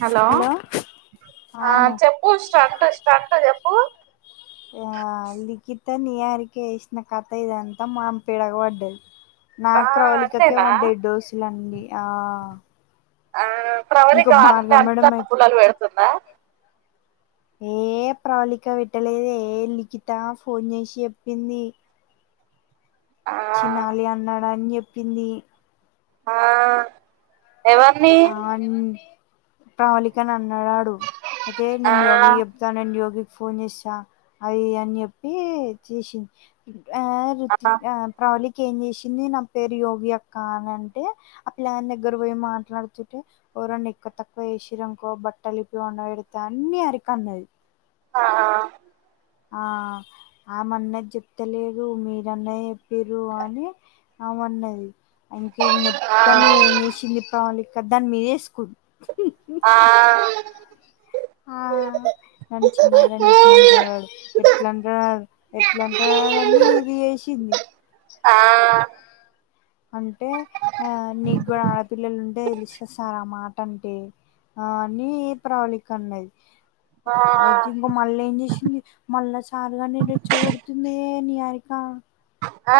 Hello ఆ ఆనే చెప్పు స్టంట్ స్టంట్ చెప్పు ఆ లిఖిత నియర్కి ఏసిన కథ ఇదంతా మాం పిడకుబడ్డది ఆ నాకు ప్రవళిక కె అంతేనా బడెడ్ డోసులన్ని ఆ ఆ ప్రబలి ఇంకో గార్డ భార్గవి అంతా మేడం అయితే పులలు పెడుతుందా ఏ ప్రవళిక పెట్టలేదే లిఖిత ఫోన్ చేసి చెప్పింది ఆ చినాలి అన్నాడు అని చెప్పింది ఆ ఎవర్ని ప్రవళికని అన్నాడాడు అయితే ఆ నేను యోగి యోగికి ఫోన్ చేస్న అవి అని చెప్పి చేసింది ఆ ప్రవళికి ఏం జేషింది నా పేరు యోగి అక్క అనంటే ఆ పిల్లాని దగ్గర బొయి మాట్లాడు ఎవురన్న ఎక్కువ తక్కువ వేసిరంకో బట్టలిప్పి వండ పెడత అన్ని అరిక అన్నది ఆ ఆ ఆ ఆమన్నది జెప్తలేరు మీరన్న చెప్పిర్రు అని ఆమన్నది ఇంక ఇది ఆ ఆ ఆ మొత్తం మీద ఏం చేసింది ప్రవళిక దాని మీ వేస్కు ఆ మన చిన్నగాడ్ని ఎట్లంటడాడు ఎట్లంటా ఎట్లంటాదని ఇది ఏసింది ఆ అంటే ఆ నీగ్గు ఆపిల్లలుంటే లిస్తే సార్ ఆ మాటంటే ఆ నీ ప్రవళిక అన్నది అ మళ్ళ ఏం చేసింది మళ్ళా సారుగానె రెచ్చ గొడుతుందే నిఆరిక ఆ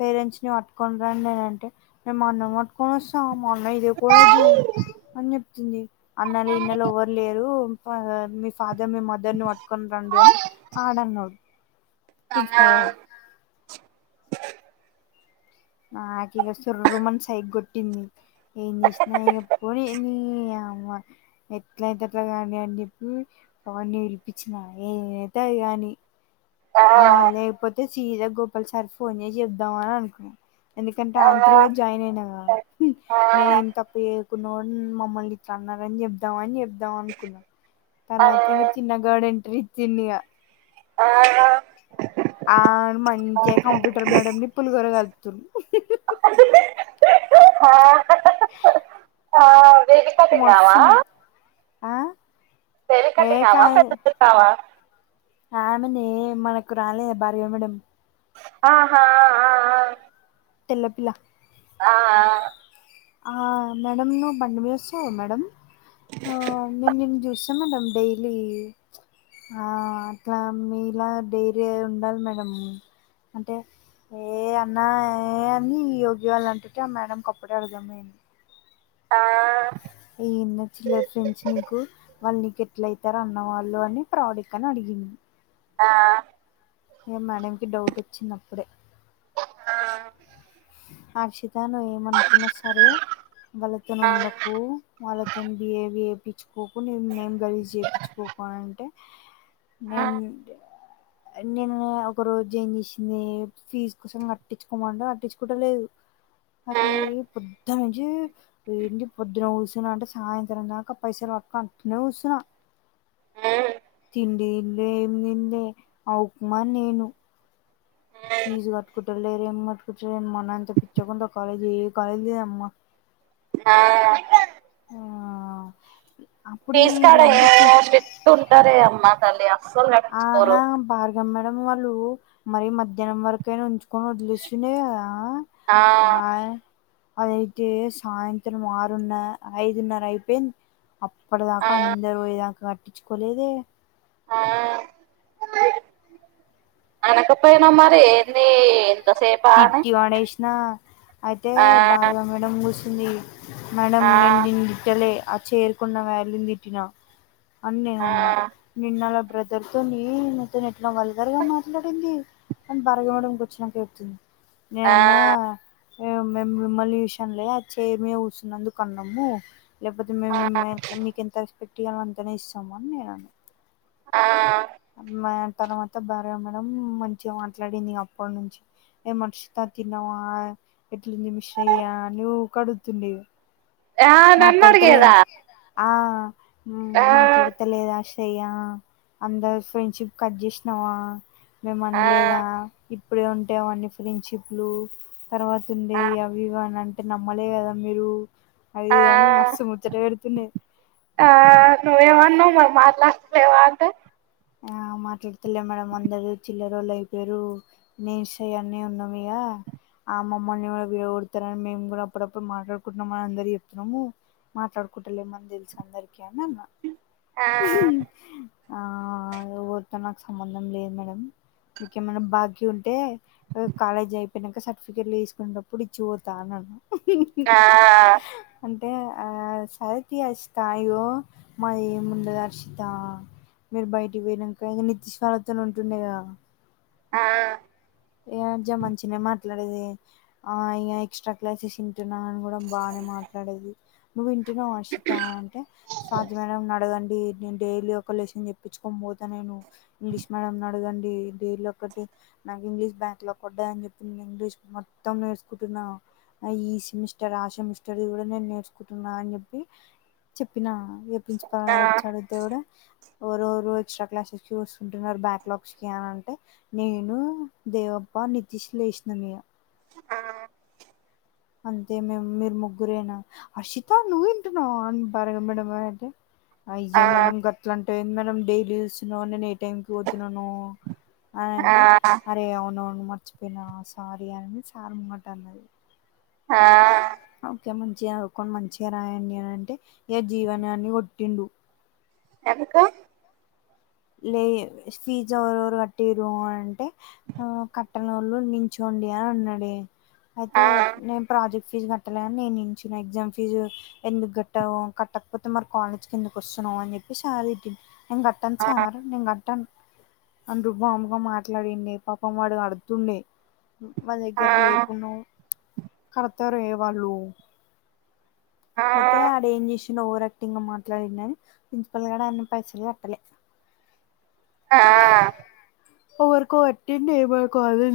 పేరెంట్స్ ని పట్టుకోని రండి అనంటే నేను మా అన్న పట్టుకొని వస్తా మా అన్న ఇదే కాలేజు అని జెప్తుంది అన్నలు ఇన్నెలు ఎవ్వరు లేరు మీ ఫాదర్ మీ మదర్ ని పట్కోని రండి అని ఆడన్నాడు పిచ్చి టంగా పడ్డాడు నాకిగ సుర్రు మని సైగ్ గొట్టింది ఏం జేస్న ఇగ పొని నీయవ్వ ఎట్లైతే అట్ల గానీ అని జెప్పి వాన్ని విలిపిచ్చిన ఏతే అది గాని ఆ లేకపోతే సీద గోపాల్ సార్కి ఫోన్ జేసి జెప్దాం అననుకున్నా ఎందుకంటే ఆంత్రుగా జాయిన్ అయినాగా నేనేం తప్పు మమ్మల్నిట్ల అన్నారని జెప్దామని జెప్దాం అనుకున్నా తర్వాత ఇంగ చిన్నగాడు ఎంట్రీ ఇచ్చిండిగా ఆ అడు మంచిగా కంప్యూటర్ మేడం ని పులిగోర కలుపుతుండు ఆ వే మస్తును ఆ పెరి ఏ కటిగావా కాదు పెటుకుంటావా ఆమెనే మనకు రాలేద భర్య మెడం ఆహా తెల్ల పిల్ల ఆ ఆ మేడం నువ్వు బండి మీద వస్తావు మేడం మేడం డైలీ ఆ అట్లా మీ ఇలా డైరీ ఉండాలి మేడం అంటే ఏ అన్నా ఏ అని యోగి వాళ్ళు అంటుంటే ఆ మేడం కప్పు దమేన్ ఆ ఏం చిల్లర్ ఫ్రెండ్స్ నీకు వాళ్ నీకే ఎట్లయితరు అన్నవాళ్ళు అని ప్రవళికని అడిగింది ఆ ఏ మేడంకిి డౌట్ వచ్చినప్పుడే ఆ అర్షిత నువ్ ఏమనుకున్నా సరే వాళ్ళతోన్ ఆ ఉండకు వాళ్ళ తను బిఏవి ఏపిచుకోకు నేను నేమ్ రైస్ చేపిచుకోకు అంటే నేన్ నేను ఒక రోజు ఏం చేసింది ఫీజ్ కోసం కట్టిచుకోమంటే కట్టిచు కుడ లేదు అది పో పొద్దనుంచి ఏంటి పొద్దున కూసున్న అంటే సాయంత్రం దాకా పైసలు పట్టుకుని అట్నే కూసున్న ఆ తిండెం ఎంలే ఏం దిన్లె ఆ ఉప్మా నేను ఫీజు కట్టుకుంట లేరు ఏం కట్టుకుంట రు మా నాన్న చెపిచ్చ ముందు ఆ కాలేజ్ ఏ కాలేజ్ లేదమ్మా ఆ ఆ అప్పుడు ఫేస్ కాడ ఏ వీళ్ళంతా చే ష్ పెట్టుంటారే అమ్మ తల్లి అస్సలు పట్టించుకోరు ఆహా బార్ గ మేడం వాళ్ళు మరిీ మధ్యాహ్నం వరకైనా ఉంచుకొని వదిలిషుండే కదా ఆ అదయితే సాయంత్రం ఆరున్న ఐదున్నర అయిపోయి ఆ అప్పటిదాకా అందరూ వోయేదాకా కట్టిచుకోలేదే ఆ అనకపోయన మరి దీ ఎంతసేపా అని తిట్టి పడేసిన ఆ డం బూసింది. మేడం ఆ నేన్ నిన్ తిట్టలే ఆ చెర్ కొన్న వాల్లు నీ తిట్టినా అన్ నేన్ ఆ అన్నా, నిన్న అలా బ్రదర్ తోని నాతోని ఇట్లా వల్గర్ గా మాట్లాడింది అని భార్గవి మేడం కి వచ్చినాక ఎప్పిచింది. ఆ నేనన్నా ఏం మేం మిమ్మల్ని చూసి ఆన్లే ఆ చెయిర్ మీద కుసున్నందుకు అన్నము. లేకపోతే మేం ఆ మెరికి మీకెంత రెస్పెక్ట్ ఇయ్యాలో అంతనే ఇస్సము అన్ నేనన్న. ఆ మా ఆ తర్వాత భార్గవి మేడం మంచిగ మాట్లాడింది అప్పడ్నుంచి. ఏం హర్షిత తిన్నావా, ఎట్లుంది మీ శ్రేయ అన్ ఊక అడుగుతుంది. ఆ నన్ను మాట్లాడతలే అడిగేదా ఆ మా ఆ మాట్లాడత లేద అష్ శేయ అందరు ఫ్రెండ్షిప్ కట్ చేసినావా మేం ఆ అన్లేదా ఇప్పుడే ఉంటాయి అవన్నీ ఫ్రెండ్షిప్లు తర్వాత ఉండే ఆ అవి ఇవని అంటే నమ్మలే కదా మీరు, అది ఆ ఇది అన్ మస్తు ముచ్చట పెడుతుండే. ఆ నువ్వేమన్నవ్ మరి మాట్లాస్తులేవా అంటే ఆ మాట్లాడుతలే మేడం అందరు చిల్లరోళ్ళు అయిపోయిరు. నేన్ శ్రేయనే ఉన్నమిగా అమ్మమ్మల్ని కూడా వీడ గొడ్తర మేం కూడ అప్పుడప్పుడు మాట్లాడుకుంట్నం అని అందరూ చెప్తున్నాము. మాట్లాడుకుంటలేం అన్ తెలుసందరికి అన్ అన్నా ఆ ఆ ఎవరితో నాకు సంబంధం లేదు మేడం, మీకేమన్న బాకీ ఉంటే ఆ కాలేజ్ అయిపోయినాక సర్టిఫికెట్లు తీసుకునేతప్పుడు ఇచ్చి పోతాన్న. ఆ అంటే ఆ సౌదీయ స్థాయిలో మాది ఎ ముందాది అర్చిత మీరు బయట్ పోయినాక ఇక నితీష్్వాలతోనే ఉంటుండేక ఆ ఏ అజా మంచినే మాట్లాడేది ఆ ఇ ఎక్స్ట్రా క్లాసెస్ తంటున్నా అని కూడా బాగానే మాట్లాడేది నువ్వు ఎట్ను అషిత అంటే స్వాధమన నడగండి నేను డైలీ ఒక లెసన్ చెప్పించుకోనీ పోత నేను ఇంగ్లీష్ మేడంని అడగండి డైలీ ఒక్కటి నాకు ఇంగ్లీష్ బ్యాంక్ లో కొడ్డాయని చెప్పి నేను ఇంగ్లీష్ మొత్తం నేర్చకుంటున్నా ఈ సెమిస్టర్ ఆ సెమిస్టర్ది కూడా నేను నేర్చుకుంటున్నా అని చెప్పి చెప్పినా ఇక ఆ ప్రిన్సిపాల్ అచ్చి అడుగుతే కూడా ఎరోరు ఎక్స్ట్రా క్లాసెస్ కి చూస్తుకుంటున్నారు బ్యాక్ లాగ్స్ కి అని అంటే నేను దేవప్ప నితీష్ లేష్నమియ ఆ అంతే మే మీరు ముగ్గురేనా అషితా నువ్వు ఇంటున్నావా ఆన్ బరాయి మేడం అంటే అయ్యా ఆ మేడం గట్ల అంటావేంది మేడం డైలీ చూినా నేను ను పోతున్నను అని ఆ అంటే అరే అవును అవును మర్చి చెప్పిన సారీ అని సార్ ముంగట అన్నది ఆ ఓకే మంచిగా చదుకొని మంచిగా రాయండి అని అంటే ఏ జీవనాన్ని కొట్టిండు ఎందుకు లే ఫీజ్ ఎవరెవరు కట్టిరు అంటే కట్టెనళ్లు నించోండి అని ఉన్నాడు అయితే ఆ నేను ప్రాజెక్ట్ ఫీజు కట్టలేని నేను నించున ఎగ్జామ్ ఫీజు ఎందుకు గట్టావు కట్టకపోతే మరి కాలేజ్ కి ఎందుకు వస్తున్నావు అని చెప్పి సార్ తిట్టిండు నేను కట్ట ఆ సార్ నేను కట్టాను అంటూ బామ్మగా మాట్లాడిడి పాపమ్ మాడు అడుతుండే మా ఆ దగ్గర లేకున్నా కడుతారే వాళ్ళు ఆ అయితే ఆడు ఏం చేసిండు ఓవర్ యాక్టింగ్ మాట్లాడిండ అని ప్రిన్సిపాల్ గడ అనీ పైసలు కట్టలే ఆ వరకో వటింట ఏ మకు అదు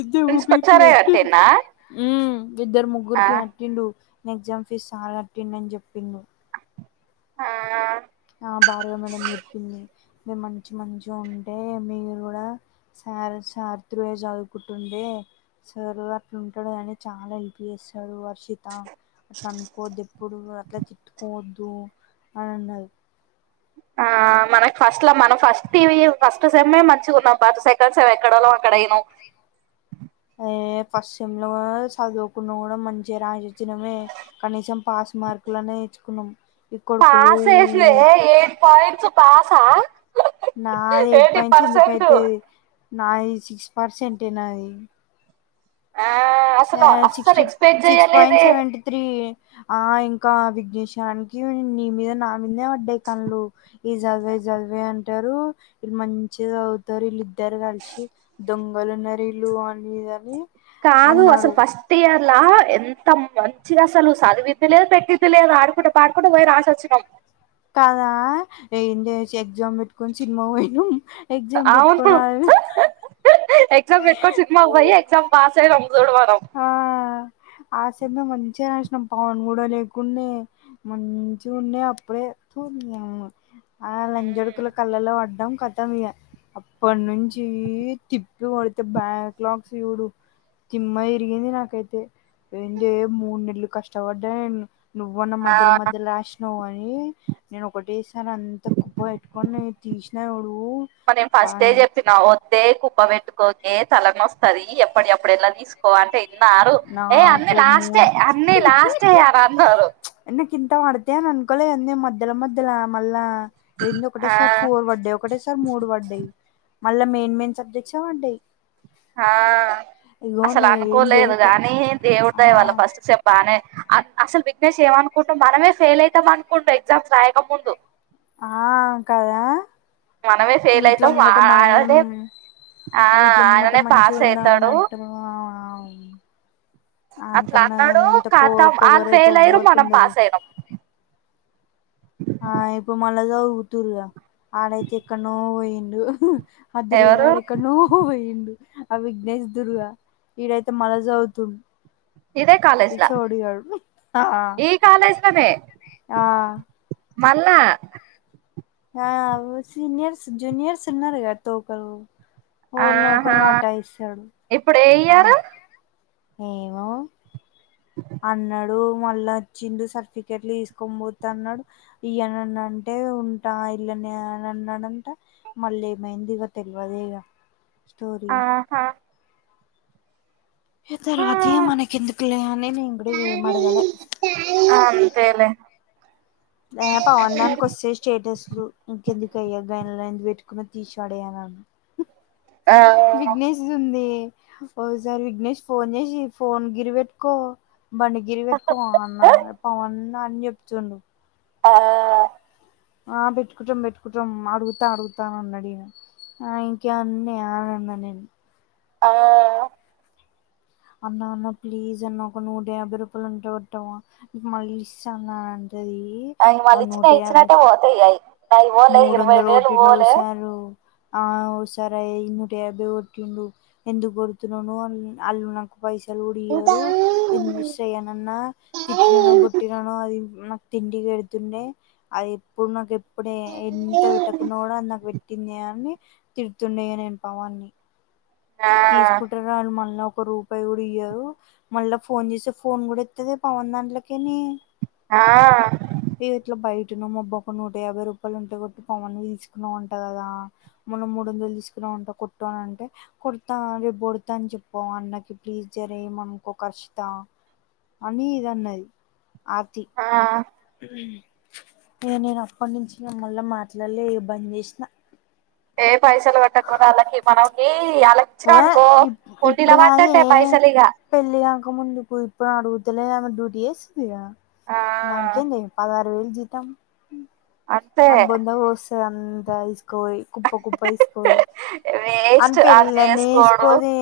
ఇద్దే ప్రిన్సిపల్ ఉఊగైకి సారే వెటి కట్టిండా ఉమ్ ఇద్దరు ఆ ముగ్గురికి కట్టిండు నా ఎగ్జామ్ ఫీజ్ సార్ కట్టిండు అని చెప్పిండు ఆ ఆ భారుగ మేడం చెప్పింది ఇ మంచి మంచిగా ఉంటే మీరు కూడా సార్ సార్ తృయ చర్దుకుంటుండే సారు అట్లుంటాడు కాని చాలా హెల్ప్ చేస్తాడు వర్షిత అట్లా అనుకోవద్దు ఎప్పుడు అట్లా తిట్టుకోవద్దు అని అన్నారు ఆ మనకి ఫస్ట్ లో మనం ఫస్ట్ ఫస్ట్ సేమే మంచిగా ఉన్నాం ఫస్ట్ సే సెకండ్ సేమ్ ఎక్కడోల్లం అక్కడమైనం ఎ ఫస్ట్ సెమ్ లో కూడా చదువుకున్న కూడా మంచి ర రాసచ్చినమే కనీసం పాస్ మార్కులన్న వేయించుకున్నం పాస్ ఎస్తే ఏయిట్ పాయింట్స్ పాసా నాది ఎయిట్ ఎయిటీ పాయింట్స్ పర్సెంట్ ఎందుకైతే నాది సిక్స్ పర్సెంట్ ఎ నాది ఆ హ అసలు అస్సలు సిక్స్టీ ఎక్స్పెక్ట్ సిక్స్ పాయిట్ చెయ్యలేదే సెవెంటి త్రి ఆ ఇంకా విఘ్నేశ్వరానికి నీ మీద నా మీదే పడ్డాయి కళ్లు ఈ చదివా చదివా అంటారు ఇళ్ళు మంచిగా అవుతారు వీళ్ళ ఇద్దరు కలిసి దొంగలు ఉన్నారు అనేదని కాదు అసలు ఫస్ట్ ఫస్ట్ ఇయర్ల ఎంత మంచిది అసలు చదివిద్దులేదు పెట్టిద్దులేదు ఆడుకుంటే పాడుకుంటే పోయి రాసి వచ్చినాం కాదా ఏంటి ఎగ్జామ్ పెట్టుకొని సినిమా పోయినా ఎగ్జమ్ పెట్టుకొని అ ఎక్జామ్ పెట్టుకోని సినిమా భయ ఎక్సామ్ పాస్ అయినం చూడు మనం ఆసమ మంచిగా నసినం పవన్ కూడా లేకుండే మంచిగుంది అప్పుడే దినంమ్మ ఆ లంజడుకుల కళ్ళలో పడ్డంం కథ ఇప్పటి నుంచి తిప్పులు కొడితే బ్యాక్ లాగస్ చూడు తిమ్మ ఎంది నాకైతే ఏంది మూడు నెలలు కష్టపడ్డా అయింది నువ్వన్న ఆ మొదల మొద్ అష్ట స్నో అని నేను ఒకటేసారి అంత కుప్ప పెట్టుకొని న తీసినా ఉడువు మనం ఫస్ట్ ఎ చెప్పినా వద్దే కుప్ప పెట్టుకోకే తలన వస్తంది ఎప్పటి ఎప్పుడ ఎలా తీసుకు అంటే ఇన్నారు ఏ అన్ని నాకు మూడు లాస్టేఎ అన్ని లాస్టేఎ అ అన్నారు నాకు ఇంత పడతే అని అనుకోలేదంది మధ్యలో మధ్యలో మళ్ళా ఏంది ఒకటే ఆ సార్ ఫోర్ పడ్డాయి ఒకటే సార్ మూడు పడ్డాయి మళ్ళా మెయిన్ మెయిన్ సబ్జెక్ట్స్ఎ పడ్డాయి ఆ ఇగో అసలు నువ్వు ఏం అనుకోలేదు చేయకు కాగాని దేవుడి ఆ దాయ వాళ్ళ ఫస్ట్ సే బాగానే అసలు విగ్నేష్ ఏయమ అనుకుంటాం మనమే ఫెయిల్ అవుతాం అనుకుంటాం ఎగ్జామ్స్ రాయక ముందు ఆ కదా మనమే ఫెయిల్ వీట్లో అయితాం ముంగట మనమేం అదే ఆ వీట్లో ముంగట ఆయననే మంచి పాస్ ఉందా అయితాడు అన్నట్టు అట్లా అనికన్నా అన్నాడు అంత కో ఖతం పొగర వాళ్ళు అయితే ఫెయిల్ ఒవ్వవు అయ్యారు వరకు మనం ఉండేది పాస్ అయినాం ఆ ఇప్పు మళ్ళ అయితే ఎక్కడ్నొ పోయారు అదరు అడ ఎవరు ఎక్కడున్నావ్ పోయిండు ఆ విఘ్నేష్ దుర్గా ఈడైతే మనచవుతుండు ఇదే ఈ కాలేజ్ లా చోడగా ఈ కాలేజ్ లోనే ఆ మళ్ళా సీనియర్స్ జూనియర్ సన్నరగా త క ఎవళ్ళ ఆహా ఓకలు పటా ఇస్తాడు ఇప్పుడు ఏ ఇయరు ఏమో అ అన్నాడు మళ్ళా వచ్చిడు సర్టిఫికెట్లు తీసుకొని పోతు అన్నాడు ఇ్యని అన్నా అంటే ఉంటా ఇల్లని అని అన్నాడంట మల్ళ మెహందిీగా తెలువదేగా స్టో హ ఏతరు హా అతీ మన కిందుకుిలనేే న ఇడ ఏమాడుగల అంతేలే ఏ పవన్ దన్ కొశేష్ స్టేటస్లు ఇంకెందుకుయ్యా గగాయన్లో ఎ పెట్టుకుని తీసి ఆడయనును ఆ విఘ్నేశ్ ఉంది ఒకసారి విఘ్నేష్ ఫోన్ చేసి ఫోన్ గిరి పెెట్టుకో బం గిరి పెెట్టుకో అన్న పవన్న అని చెప్తుండు ఆ ఆ పెట్టుకుంటాం పెట్టుకుంటాం అడుగుతాను అడుగుతాను అన్నడి ఈయన ఆ ఇంకా అన్ని ఆనంద నేను ఆ అన్నా అన్న ప్లీజ్ అన్న ఒక నూట యాభై రూపాయలు ఉంటే కొట్టవా నీకు మళ్ళీ ఇస్తా అన్నా అంటే అది అవి మళ్ళీ నూట ఇచ్చినయి యాభై ఇచ్చినట్టే పోతాయి అయి నాయి పోలే మూడు ఇరవై వందలు వేలు గొట్టిండు ఓ పోలే సారు ఆ ఒకసారి నూట యాభై గొట్టిండు ఎందుకు గొడుతున్నావ్ నువ్వు అలుగున పైసలు గూడ ఇయ్యరు ఎన్ని చేయనన్నా తిట్టిననో బొట్టిననో అది నాకు తిండి బెడుతుండే అది ఎప్పుడు నాకు ఎప్పుడు ఎంత పెట్టకున్న గూడా నాకు పెట్టింది అని తిడుతుండే నేను పవాన్ని ఆ తీసుకుంటారు ఆళ్ళు మళ్ళా ఒక రూ పాయి గూడా ఇయ్యారు మళ్ళా ఫోన్ జేస్తే ఫోన్ గూడా ఎత్తదే పవన్ దాంట్లకేళ్ళి ఆ ఇగ ఇట్లా బయట ఉన్న మబ్బ ఒక నూట యాభై రూపాయలు ఉంటే కొట్టి పవన్ను దీసుకున్న వంటా గదా మొన్న మూడు వందలు దీసుకున్న వంటా కొట్టు అని అంటే కొడతా రేపు గొడతా అని చెప్పవా అన్నకి ప్లీజ్ జర ఏమనుకోక్ హర్షితా అని ఇదన్నది ఆర్తి ఆ ఉమ్ ఇగ నేను అప్పటి నుంచి ఇగ మళ్ళ మాట్లాడలే ఇగ బంజేసినా ఏ పైసలు పెట్టకున్నా ఆళ్ళకి మనకి ఆళ్ళకి ఆ చ్చినవనుకో హుండీల బడ్డట్టే పైసలిగా పెళ్ళి గాక ముందుకు ఇప్పుడు అడుగుతలే ఆమె డ్యూటీ జేస్తుందిగా ఆ దానికేంది పద్ పదివేలు జీతం అంతే ఆని బొంద బోస్తది అంత దిస్కబోయ్ కుప్ప కుప్ప దీసుకపోయ్ ఆని వేస్ట్ ఆడు పెళ్ళమే చేసుకోడు యేసుకోదే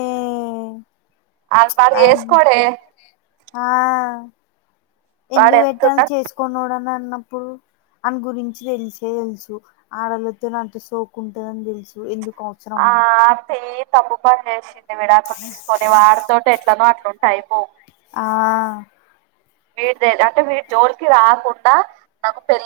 ఆడు వాడు అవును చేసుకోడే ఆ వాడు ఎందుకు పెట్టాలి ఎంతున్నా చేసుకోనోడు అని అన్నప్పుడు ఆని గురించి దెలిసే దెలుసు ఆడోలతోని అంత సోక్ ఉంటదని దెలుసు ఎందుకు అవ ఆ ఆర్తి తప్పు పని జేసింది. విడాకులు దీసుకొని వాడితోటే ఎట్లనో అట్లుంటే అయిపో ఆ వీడి దగ అంటే వీడి జోలికి రాకుండా నాకు పెళ్